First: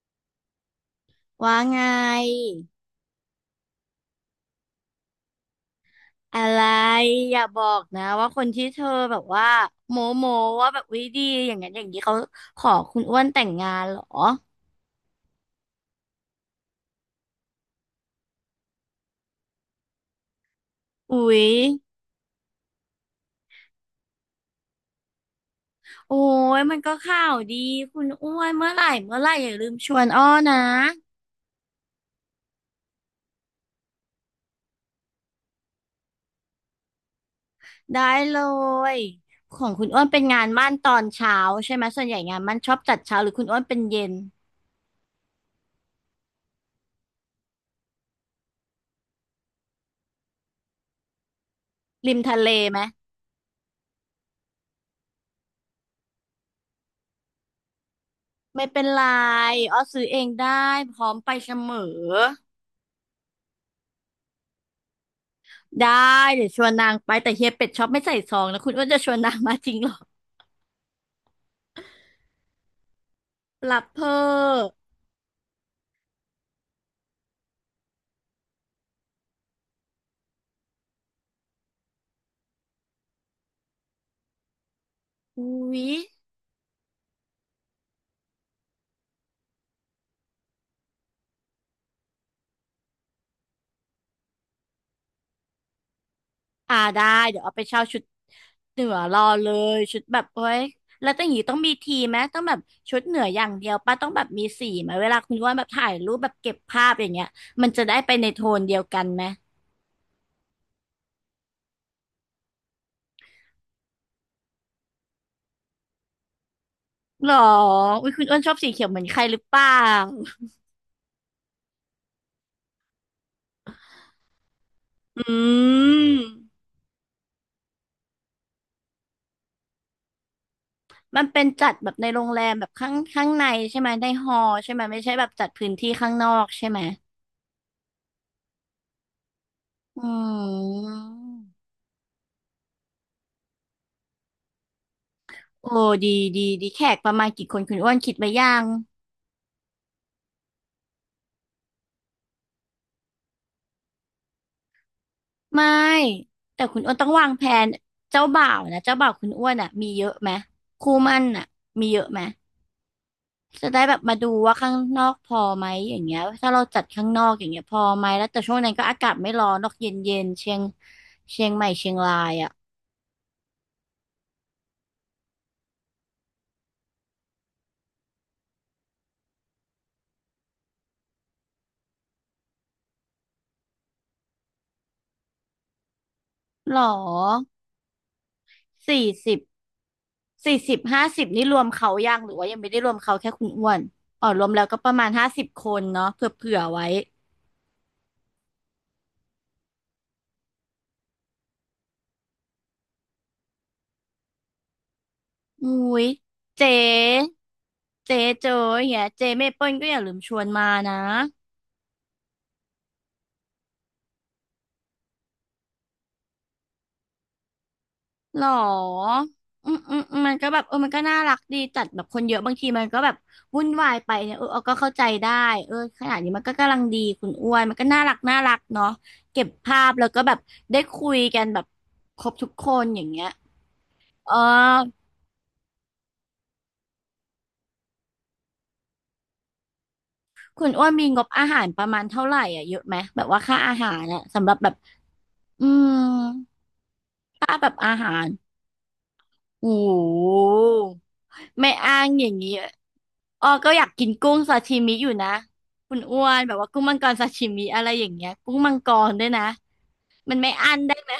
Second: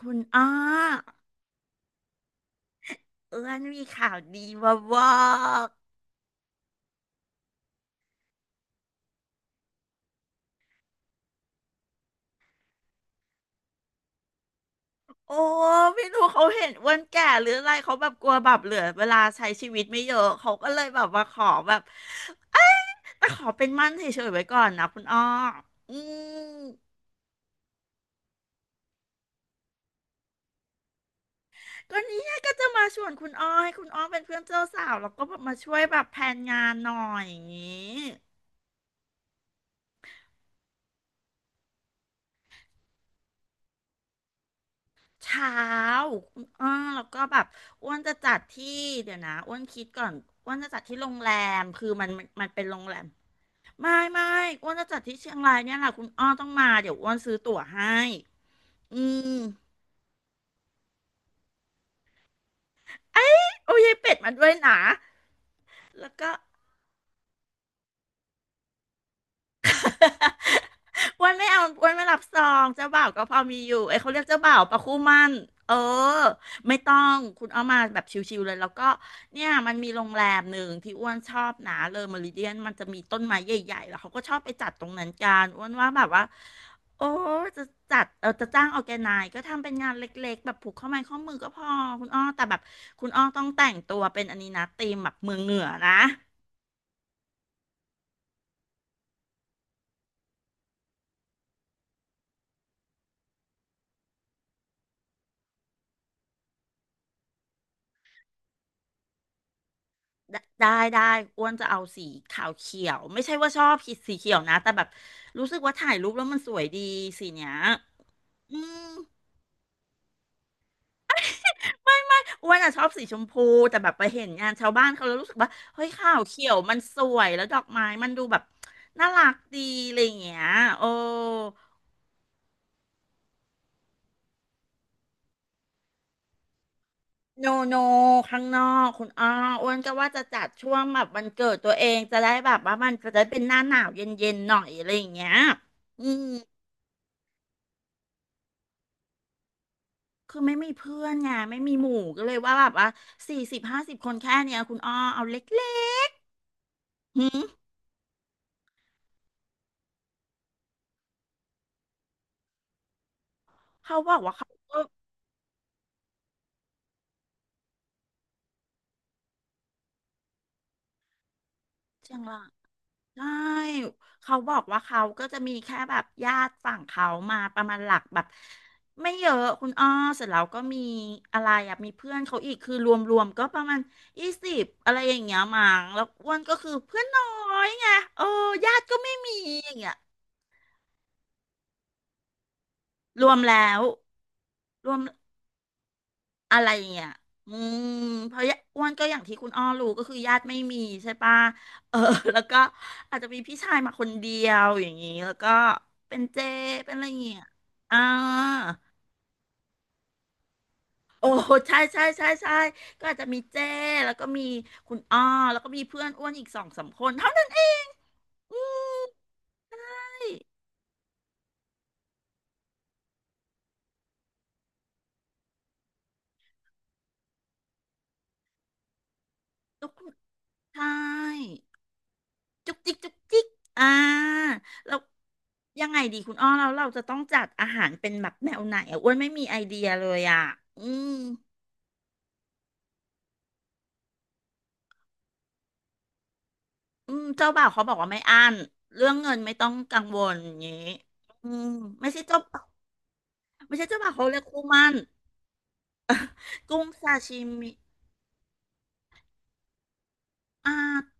คุณอ้อว่าไงเอื้อนมีข่าวดีมาบอกอะไรอย่าบอกนะว่าคนที่เธอแบบว่าโมโมว่าแบบวิดีอย่างนั้นอย่างนี้เขาขอคุณอ้วนแต่งงานเหรอโอ้ไม่รู้เขาเห็นอ้วนแก่หรืออะไรเขาแบบกลัวแบบเหลือเวลาใช้ชีวิตไม่เยอะเขาก็เลยแบบอุ๊มาขยอแบบเอ้ยแต่ขอเป็นมั่นเฉยๆไว้ก่อนนะคุณอ้ออืโอ้ยมันก็มข่าวดีคุณอ้วนเมื่อไหร่เมื่อไหร่อย่าลืมชวนอ้อนะก็เนี่ยก็จะมาชวนคุณอ้อให้คุณอ้อเป็นเพื่อนเจ้าสาวแล้วก็แบบมาช่วยแบบแผนงานหน่อยอย่างนี้ ได้เลยของคุณอ้วนเป็นงานมั่นตอนเช้าใช่ไหมส่วนใหญ่งานมั่นชอบจัดเช้าหรือคุณอ้วนเป็นเย็นเช้าอ่าแล้วก็แบบอ้วนจะจัดที่ เดี๋ยวนะอ้วนคิดก่อนอ้วนจะจัดที่โรงแรม คือมันริมมันทะมัเลนเป็นโรไหมงแรม ไม่ไม่อ้วนจะจัดที่เชียงรายเนี่ยแหละคุณอ้อต้องมา เดี๋ยวอ้วนซื้อตั๋วให้ไม่เป็นอืไรม อ้อซื้อเองได้พร้อมไปเสมอ โอ้ยายเป็ดมาด้วยนะได้แล้วก็ เดี๋ยวชวนนางไปแต่เฮียเป็ดชอบไม่ใส่ซองนะคุณอ้วนจะชวนนางมาจริงเหรอ อ้วันไม่เอาอ้วันไม่รับซองเจ้าบ่าวก็พอมีอยู่รับเอ้เพยเขาเรียกเจ้าบ่าวอปะคู่หมั่นเออไม่ต้องคุณเอามาแบบชิวๆเลยแล้วก็เนี่ยมันมีโรงแรมหนึ่งที่อ้วนชอบนะเลอเมริเดียนมันจะมีต้นไม้ใหญ่ๆแล้วเขาก็ชอบไปจัดตรงนั้นกันอุ๊อ้วนยว่าแบบว่าโอ้จะจัดเออจะจ้างออแกไนก็ทำเป็นงานเล็กๆแบบผูกข้อไม้ข้อมือก็พอคุณอ้อแต่แบบคุณอ้อต้องแต่งตัวเป็นอันนี้นะธีมแบบเมืองเหนือนะ อ่าได้เดี๋ยวเอาไปเช่าชุดเหนือรอเลยชุดแบบโอ้ยแล้วต้องอย่างนี้ต้องมีทีมไหมต้องแบบชุดเหนืออย่างเดียวป้าต้องแบบมีสีไหมเวลาคุณอ้วนแบบถ่ายรูปแบบเก็บภาพอย่างเงี้ยมันจะได้ไปในโทนเดียวกันไหมได้ได้ได้อ้วนจะเอาสีขาวเขียวไม่ใช่ว่าชอบสีเขียวนะแต่แบบรู้สึกว่าถ่ายรูปแล้วมันสวยดีสีหรอเนี้ยอุ้ยคุณอ้วนชออืบสีมเขียวเหมือนใครหรือเปล่าไม่ไม่อ้วนอะชอบสีชมพูแต่แบบไปเห็นงานชาวบ้านเขาแล้วอรู้สึกว่าืเฮ้ยขาวเขียวม มันสวยแล้วดอกไม้มันดูแบบน่ารักดีอะไรอย่างเงี้ยโอ้มันเป็นจัดแบบในโรงแรมแบบข้างข้างในใช่ไหมในฮอลล์ใช่ไหมไม่ใช่แบบจัดพื้นที่ข้างนอกใช่ไหมโนโนข้างนอกคุณอ้ออ้วนก็อืว่าจะจัดช่วงมแบบวันเกิดตัวเองจะได้แบบว่ามันจะได้เป็นหน้าหนาวเย็นๆหน่อยอะไรอย่างเงี้ยโอ้อืดีม ดีดีแขกประมาณกี่คนคุณอ้วนคิดไว้ยังคือไม่มีเพื่อนไงไม่มีหมู่ก็เลยว่าแบบว่า40 50 คนแค่เนี้ยคุณอ้อเอาเไม่ล็กแต่คุณอ้วนต้องๆวาหืงมแผนเจ้าบ่าวนะเจ้าบ่าวคุณอ้วนอ่ะมีเยอะไหมคู่หมั่นอ่ะมีเยอะไหมจะได้แบเขาบบมาอกดูว่าเขาว่าข้างก็นอกพอไหมอย่างเงี้ยถ้าเราจัดข้างนอกอย่างเงี้ยพอไหมแล้วแต่ช่วงนั้นก็อากาศไม่ร้อนนอกเย็นเย็นเชียงใหม่เชียงเชีรายงยรายอ่ะใช่เขาบอกว่าเขาก็จะมีแค่แบบญาติฝั่งเขามาประมาณหลักแบบไม่เยอะคุณอ้อเสร็จแล้วก็มีอะไรอะมีเพื่อนเขาอีกคือรวมๆก็ประมาณ20อะไรอย่างเงี้ยมั้งแล้วอ้วนก็คืหอรอ เพื่อนน้อยไงเออญาติก็สี่ไม่มีสิบอย่างเงี้ยสี่สิบห้าสิบนี่รวมเขายังหรือว่ายังไม่ได้รวมเขารแค่วมคุณอ้แล้วนวอ๋อรวมแล้วก็ปรระวม มาณห้าสิบคนเนาะเผื่อเผื่อะอไรอไว้ย่างเงี้ยอืมเพราะยะอ้วนก็อย่างที่คุณอ้อรู้ก็คือญาติไม่มีใช่ปะเออ แล้วก็อาจจะมีพี่ชายมาคนเดียวอย่างนี้ แล้วก็อุ้ยเป็นเจเจ๊เป็นอะไรอย่างเงี้ยอ่าเจ๊โจอย่างเงี้ยเจ๊เมเปิ้ลก็อย่าลืมชวนมานะโอ้ใช่ใช่ใช่ใช่ก็อาจจะมีเจ้แล้วก็มีคุณอ้อแล้วก็มีเพื่อนอ้วนอีกสองสามคนเท่านั้นเองหรอืมออืมอืมอืมมัใช่นก็แบบเออมันก็น่ารักดีจัดแบบคนเยอะบางทีมันก็แบบวุ่นวายไปเนี่ยเออเอาก็เข้าใจได้เออขนาดนี้มันก็กำลังดีคุณอ้วนมันก็น่ารักน่ารักเนาะเก็บภาแล้พวแล้คุวณก็แบบได้ใช่ คุยกันแบบครบทุกคจุกนจิกอย่างจุกเงี้ย จิกอ่เออาแล้วยังไงดีคุณอ้อเราจะต้องจัดอาหารเป็นแบบแนวไหนอ่ะอ้วนไม่มีไอเดียเลยอ่ะคุณอือ้วนมีมงบอาหารประมาณเท่าไหร่อ่ะเยอะไหม แบบว่าค่าอาหารอ่ะสำหรับแบบอืมอืมเจ้าค่าบ่าแบวบเขาบอาอกว่าหาไม่รอั้นเรื่องเงินไม่ต้องโอ้โกังวลอหย่างนี้อืมไม่อ้างไม่ใช่อย่างเจ้านี้บ่าวอ้อก็ไม่อใช่ยากเจ้ากินบ่าวเขากุ้เรีงยกซาคู่หชิมั่มินอยู่นะคุณอ้วนแบบว่ากุ้กุ้งงมังกซารซาชิชิมิมิอะไรอย่างเงี้ยกุ้งมังกรด้วยนะมันไม่อ่อั้นได้าไหม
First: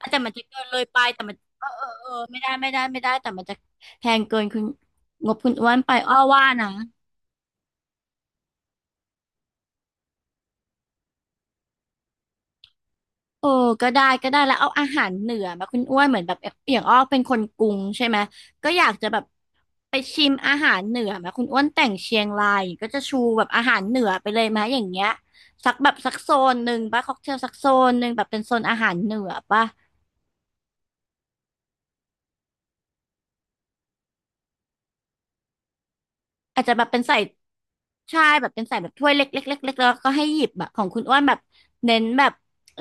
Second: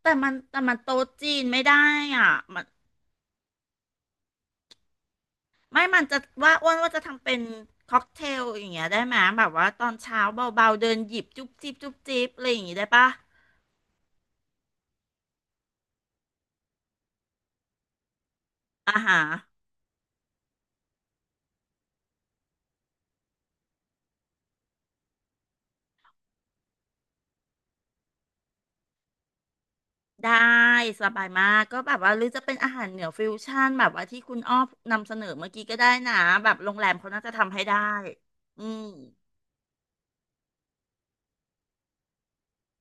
อ่ะแต่แต่มัมันนจะเกิแต่นมัเลนยไปโต๊ะแต่มัจีนนไม่เออได้เออเอออ่ะไม่ได้มันไม่ได้ไม่ได้แต่มันจะแพงเกินคุณงบคุณอ้วนไม่ไปมันอ้อจะว่าว่านะ อ้วนว่าจะทำเป็นค็อกเทลอย่างเงี้ยได้ไหมแบบว่าตอนเช้าเบาๆเดินหยิบจุ๊บจิ๊บจุ๊บจิ๊บอะไรอย่างงี้ได้ปะ เออก็ได้ก็ได้แล้วเอาอาหารเหนือมาคุณอ้วนเหมือนแบบอย่างอ้อเป็นคนกรุงใช่ไหมก็อยากอาจะแบหาบรไปชิมอาหารเหนือมาคุณอ้วนแต่งเชียงรายก็จะชูแบบอาหารเหนือไปเลยไหมอย่างเงี้ยสักแบบสักโซนหนึ่งป่ะค็อกเทลสักโซนหนึ่งแบบเป็นโซนอาหารเหนือป่ะได้สบายมากก็แบบว่าหรือจะเป็นอาหารเหนือฟิวชั่นแบบว่าที่คุณอ้อนำเสนอเมื่อกี้ก็ได้นะแบบอาจโรจะงแบแรบมเป็นเขาใส่น่าจะทำให้ได้ใช่แบบเป็อืนใส่มแบบถ้วยเล็กๆเล็กๆแล้วก็ให้หยิบแบบของคุณอ้วนแบบเน้นแบบ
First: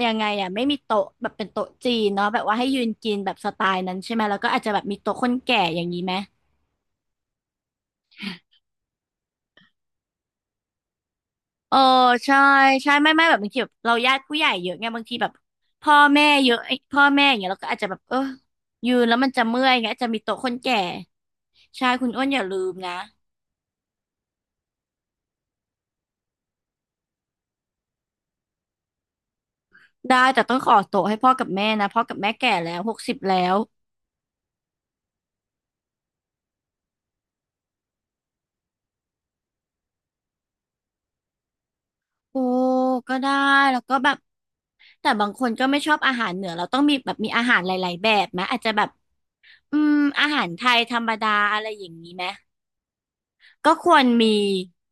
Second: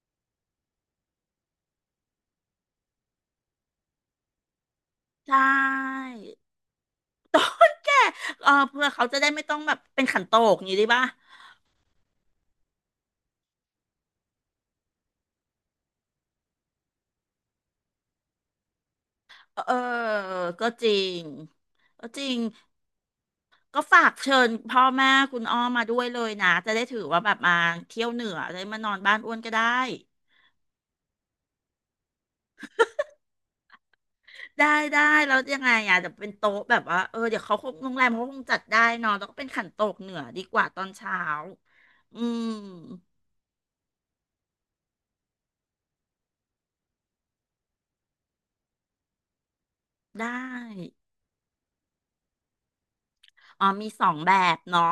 ยังไงอ่ะไม่มีโต๊ะแบบเป็นโต๊ะจีนเนาะแบบว่าให้ยืนกินแบบสไตล์นั้นใช่ไหมแล้วก็อาจจะแบบมีโต๊ะคใชนแก่อย่างนี้่ไหม เออเพื่อเขาจะได้ไม่ต้องแบบเป็นขันโตกอย่างนี้ได้ป่ะเออใช่ใช่ไม่ไม่แบบบางทีแบบเราญาติผู้ใหญ่เยอะไงบางทีแบบพ่อแม่เยอะไอ้พ่อแม่อย่างเงี้ยเราก็อาจจะแบบเออยืนแล้วมันจะเอเมื่ออเอยอไงอาจจะมีโต๊ะคนก็แก่จริงใช่คุก็ณจอ้วนริองย่าลืมนะก็ฝากเชิญพ่อแม่คุณอ้อมาด้วยเลยนะจะได้ถือว่าแบบมาเที่ยวเหนือจะได้มานอนบ้านอ้วนก็ได้ ได้แต่ต้องขอโต๊ะให้พ่อกับแม่นะพ่อกับแม่แก่แล้ว60แล้วได้ได้แล้วยังไงอ่ะเดี๋ยวเป็นโต๊ะแบบว่าเออเดี๋ยวเขาคงโรงแรมเขาคงจัดได้เนอะแล้วก็เป็นขันโตกเหนือดีกว่าตอนเช้าอืโอ้มก็ได้แล้วก็แบบแต่บางคนก็ไม่ชอบอาหารเหนือเราต้องมีแบบมีอาหารหลายๆแบบไหมอาจจะแบบอืมอาได้หารไทยธรรมดาอะไรอย่างนี้ไหม อ๋อก็คมีวสรองแบมีบเนาะ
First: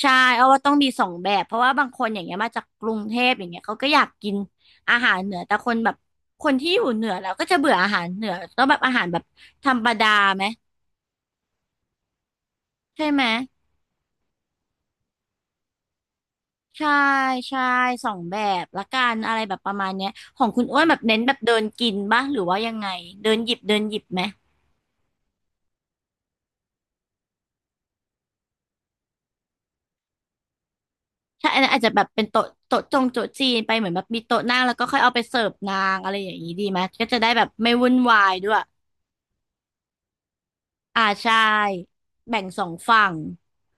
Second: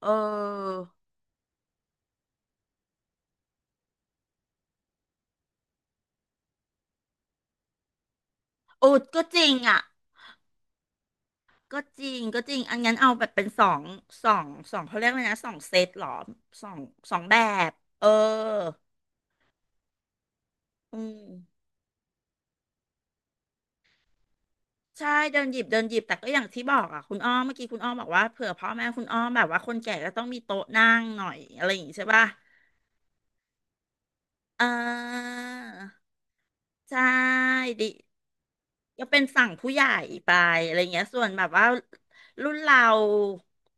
เอใช่เอาว่าต้องอมีสองแบบเพราะว่าบางคนอย่างเงี้ยมาจากกรุงเทพอย่างเงี้ยเขาก็อยากกินอาหารเหนือแต่คนแบบคนที่อยู่เหนือแล้วก็จะเบื่ออาหารเหนือต้องแบบโอ้อาหารแบก็บจริงธรอ่ะรมดาไหมก็จริงก็จริงอันงั้นใช่เอาไหมแบบเป็นสองเขาเรียกว่าไงนะสองเซตเหรอสองใช่สองแบใช่บเอสอองแบบละกันอะไรแบบประมาณเนี้ยของคุณอ้วนแบอืบเน้นแบบเดิม นกินบ้างหรือว่ายังไงเดินหยิบเดินหยิบไหมใช่เดินหยิบเดินหยิบแต่ก็อย่างที่บอกอ่ะคุณอ้อมเมื่อกี้คุณอ้อมบอกว่าเผื่อพ่อแม่คุณอ้อมแบบว่าคนแก่ก็ต้องมีโต๊ะนั่งหน่อยถ้าอันอะนั้ไรนออาจย่างจะงี้แบบใช่เป็ป่ะนโต๊ะจีนไปเหมือนแบบมีโต๊ะนั่งเแล้วก็ค่อยเอาไปออเสิร์ฟนางอะไรอย่างนี้ดีไหมใช่ก็จะได้แบบไม่ดิวุ่นวายด้วย ก็เป็นฝั่งผู้ใหญ่ไปอะไรเงี้ยส่วนใช่แบบว่าแบ่งรุ่นสองเราฝั่ง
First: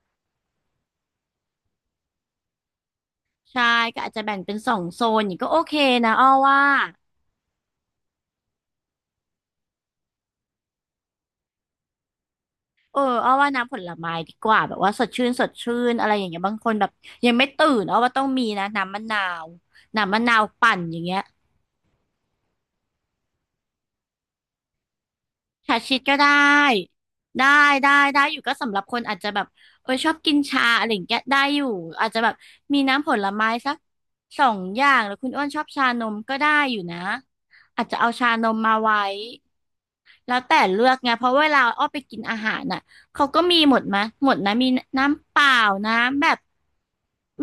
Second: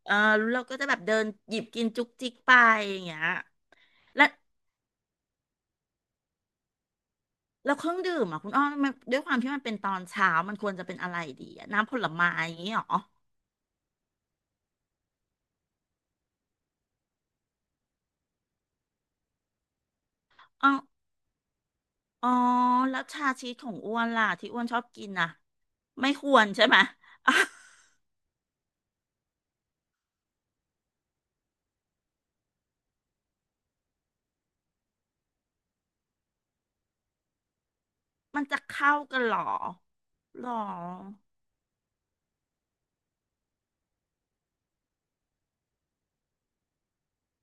เออรุ่นเราก็จะแบบเดินหยิบกินจุกจิกไปอย่างเงี้ยใช่ก็อาจจะและแบ่งเป็นสองโซนอย่างนี้ก็โอเคนะอ้อว่าแล้วเครื่องดื่มอ่ะคุณอ้อมมันด้วยความที่มันเป็นตอนเช้ามันควรจะเป็นอะไรดีอะน้ำผลไม้อย่างงี้หรอ้อว่าน้ำผลไม้ดีกว่าแบบว่าสดชื่นอะไรอย่างเงี้ยบางคนแบบยังไม่ตื่นอ้อว่าต้องมีนะน้ำมะนาวน้ำมะนาวปั่นอ อย่างเงี้ยอ๋อแล้วชาชีสของอ้วนล่ะที่อ้วนชอบกินน่ะชาชิดไม่ก็คได้วรใช่ไหม ได้ ได้ได้อยู่ก็สำหรับคนอาจจะแบบชอบกินชาอะไรอย่างเงี้ยได้อยู่อาจจะแบบมีน้ำผลไม้สักสองอย่างหรือคุณอ้วนชอบชานมก็ได้อยู่นะอาจจะเอาชามันนมจะมาเข้าไว้ กันเหรอแล้วหรอแต่เลือกไงเพราะเวลาอ้อไปกินอาหารน่ะเขาก็มีหมดมะหมดนะมีน้ำเปล่าน้ำแบบ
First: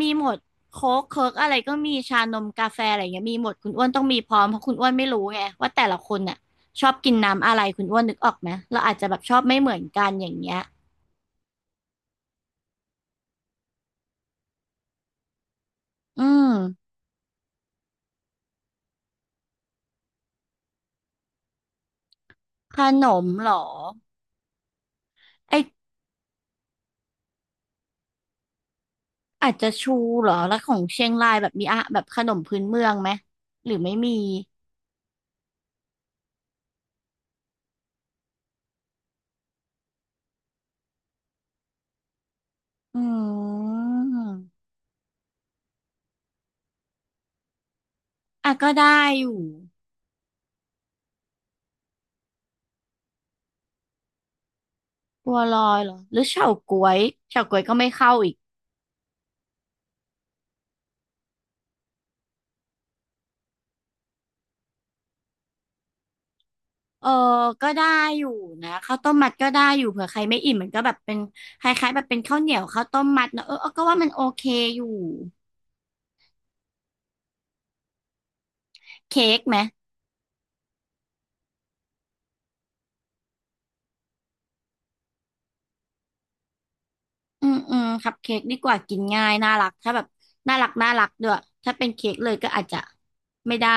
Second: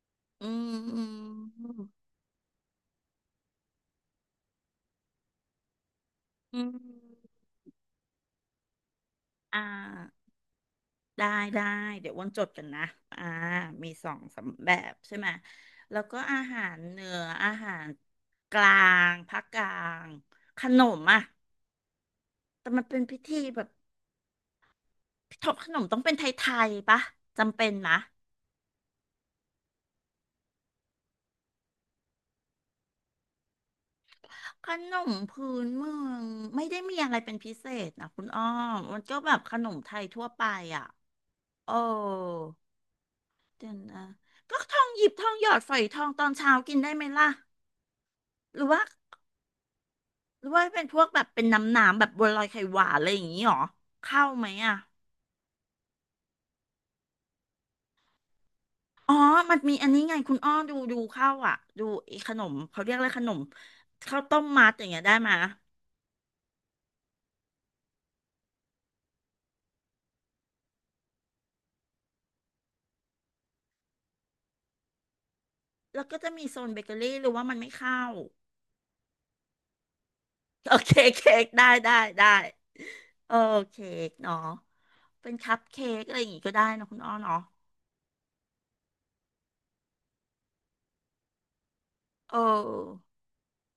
มีหมดอืมโค้อืกเคิร์กอะไรก็มมีชานมกาแฟอะไรเงี้ยมีหมดคุณอ้วนต้องมีพร้อมเพราะคุณอ้วนไม่รู้ไงว่าแต่ละคนน่ะอืมชอบกินน้ำอะไรคุณอ้วนนึกออกไหมเราอาจจะแบบชอบไม่อ่าเหมือนกันอย่างเงี้ยได้ได้เดี๋ยวอ้วนจดกันนะอ่ามีสองสามแบบใช่ไหมแล้วก็อือาหารมเหนืออาหารกลางภาคกลางขนมอ่ะแต่ขมันเป็นนพิมธีเหรแบอบทบขไอนมต้องเป็นไทยๆปะจำเป็นนะ อาจจะชูเหรอแล้วของเชียงรายแบบมีอะแบบขนมพื้นเมืองไหมหรือไม่มีขนมพื้นเมืองไม่ได้มีอะไรเป็นพิเศษนะคุณอ้อมมันก็แบบขนมไทยทั่วไปอ่ะโอ้อืเดี๋ยวนะก็มทองหยิบทองหยอดฝอยทองตอนเช้ากินได้ไหมล่ะอ่ะหรือก็ว่าได้อยู่ หรือว่าเป็นพวกแบบเป็นน้ำหนามแบบบัวลอยไข่หวานอะไรอย่างนี้หรอเข้าไหมอ่ะบัวลอยเหรอหรือเฉาก๊วยเฉาก๊วยก็ไม่เข้าอีกอ๋อมันมีอันนี้ไงคุณอ้อดูเข้าวอ่ะดูไอ้ขนมเขาเรียกอะไรขนมข้าวต้มมัดอย่างเงี้ยได้ไหมยเออก็ได้อยู่นะข้าวต้มมัดก็ได้อยู่เผื่อใครไม่อิ่มมันก็แบบเป็นคล้ายๆแบบเป็นข้าวเหนียวข้าวต้มมัดเนอะเออก็ว่ามันโอเคอยู่แล้วก็จะมีโซนเบเกอรี่หรือว่ามันไม่เข้า เค้กไหมโอเคเค้กได้ได้ได้เออเค้กเนาะเป็นคัพเค้กอะไรอย่างงี้ก็ได้เนอะคุณอ้อเนาะอืมคัพเค้กดีกว่ากินง่ายน่ารักถ้าแบบน่ารักด้วยถ้าเป็นเค้กเลเยก็อาจจะออไม่ได้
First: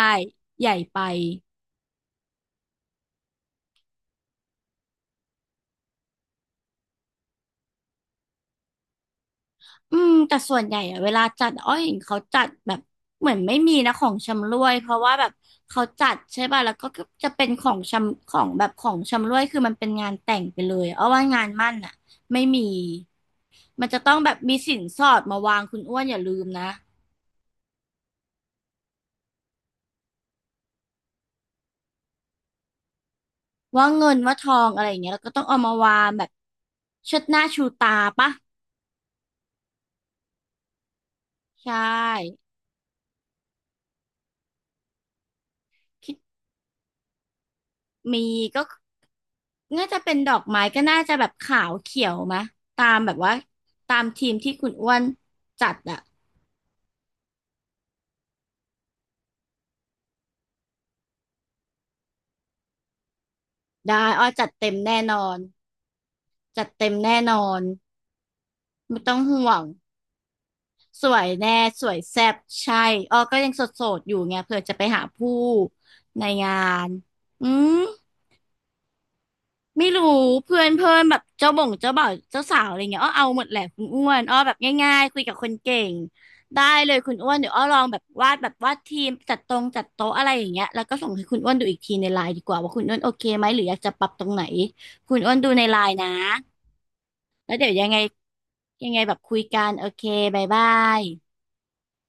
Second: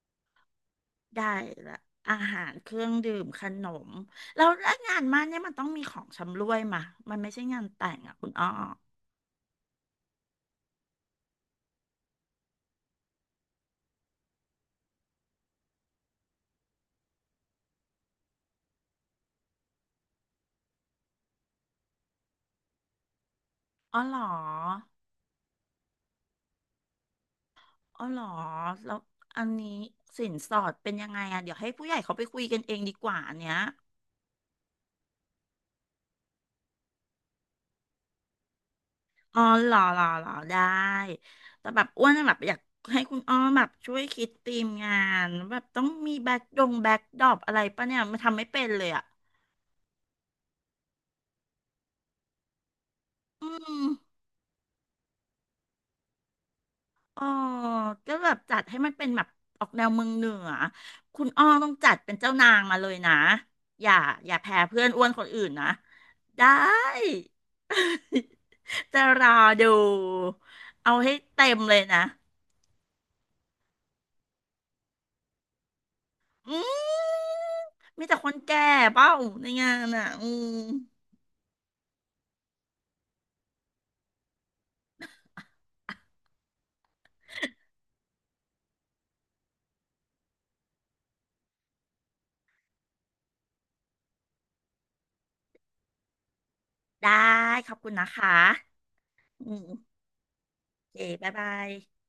ใหญ่ไป ได้ละอาหารเครื่องดื่มขนมแล้วงานมั่นเนี่ยมันต้องมีของชำร่วยมามันไม่ใช่งานแต่งอ่ะคุณอ้ออืมแต่ส่วนใหญ่อะเวลาจัดอ้อยเห็นเขาจัดแบบเหมือนไม่มีนะของชำร่วยเพราะว่าแบบเขาจัดใช่ป่ะแล้วก็จะเป็นของชำของแบบของชำร่วยคือมันเป็นงานแต่งไปเลยเอาว่างานมั่นอะไม่มีมันอ๋จะอเหต้อรงอแบบมีสินสอดมาวางคุณอ้วนอย่าลืมนะอ๋อเหรอแล้วอันนี้สินสอดเป็นยังไงอ่ะเดี๋ยวให้ผู้ใหญ่เขาไปคุยกันเองดีกว่าอันเนี้ย ว่าเงินว่าทองอะไรอย่างเงี้ยแล้วก็ต้องเอามาวางแบบเชิดหน้าชูตาปะอ๋อเหรอเหรอเหรอได้ แต่ใช่ แบบอ้วนแบบอยากให้คุณอ้อมแบบช่วยคิดธีมงานแบบต้องมีแบ็คดงแบ็คดรอปอะไรปะเนี่ยมันมีทำไม่ก็เป็นเลยอ่ะน่าจะเป็นดอกไม้ก็น่าจะแบบขาวเขียวมะตามแบบว่าอืมตามทีมที่คุณอ้วนจัดอะอ๋อก็แบบจัดให้มันเป็นแบบออกแนวเมืองเหนือคุณอ้อต้องจัดเป็นเจ้านางมาเลยนะอย่าได้อ้ออย่าจัดแพ้เต็มเพื่อนแน่อ้วนนคอนนอื่นนะได้ จัดเต็มแน่นอน ไม่จะต้องรอห่วงดูเอาสให้วยเต็แน่มเลยสวยนะ แซ่บใช่อ้อก็ยังโสดๆอยู่ไงเผื่อจะไปหาผู้ในงาอืนมอืม มีแต่คนแก่เปล่าในงานไม่รู้อ่ะอืมเพื่อนเพื่อนแบบเจ้าบ่งเจ้าบ่าวเจ้าสาวอะไรเงี้ยอ้อเอาหมดแหละคุณอ้วนอ้อแบบง่ายๆคุยกับคนเก่งได้เลยคุณอ้วนเดี๋ยวอ้อลองแบบวาดแบบวาดทีมจัดตรงจัดโต๊ะอะไรอย่างเงี้ยแล้วก็ส่งให้คุณอ้วนดูอีกทีในไลน์ดีกว่าว่าคุณอ้วนโอเคไหมหรืออยากจะปรับตรงไหนคุณอ้วนดูในไลน์นะได้แล้วเดี๋ขยวอบยังคุณไงนะคะยังไงแบบคุยอืกัมนโอเคบายบาโอเคยบ๊ายบาย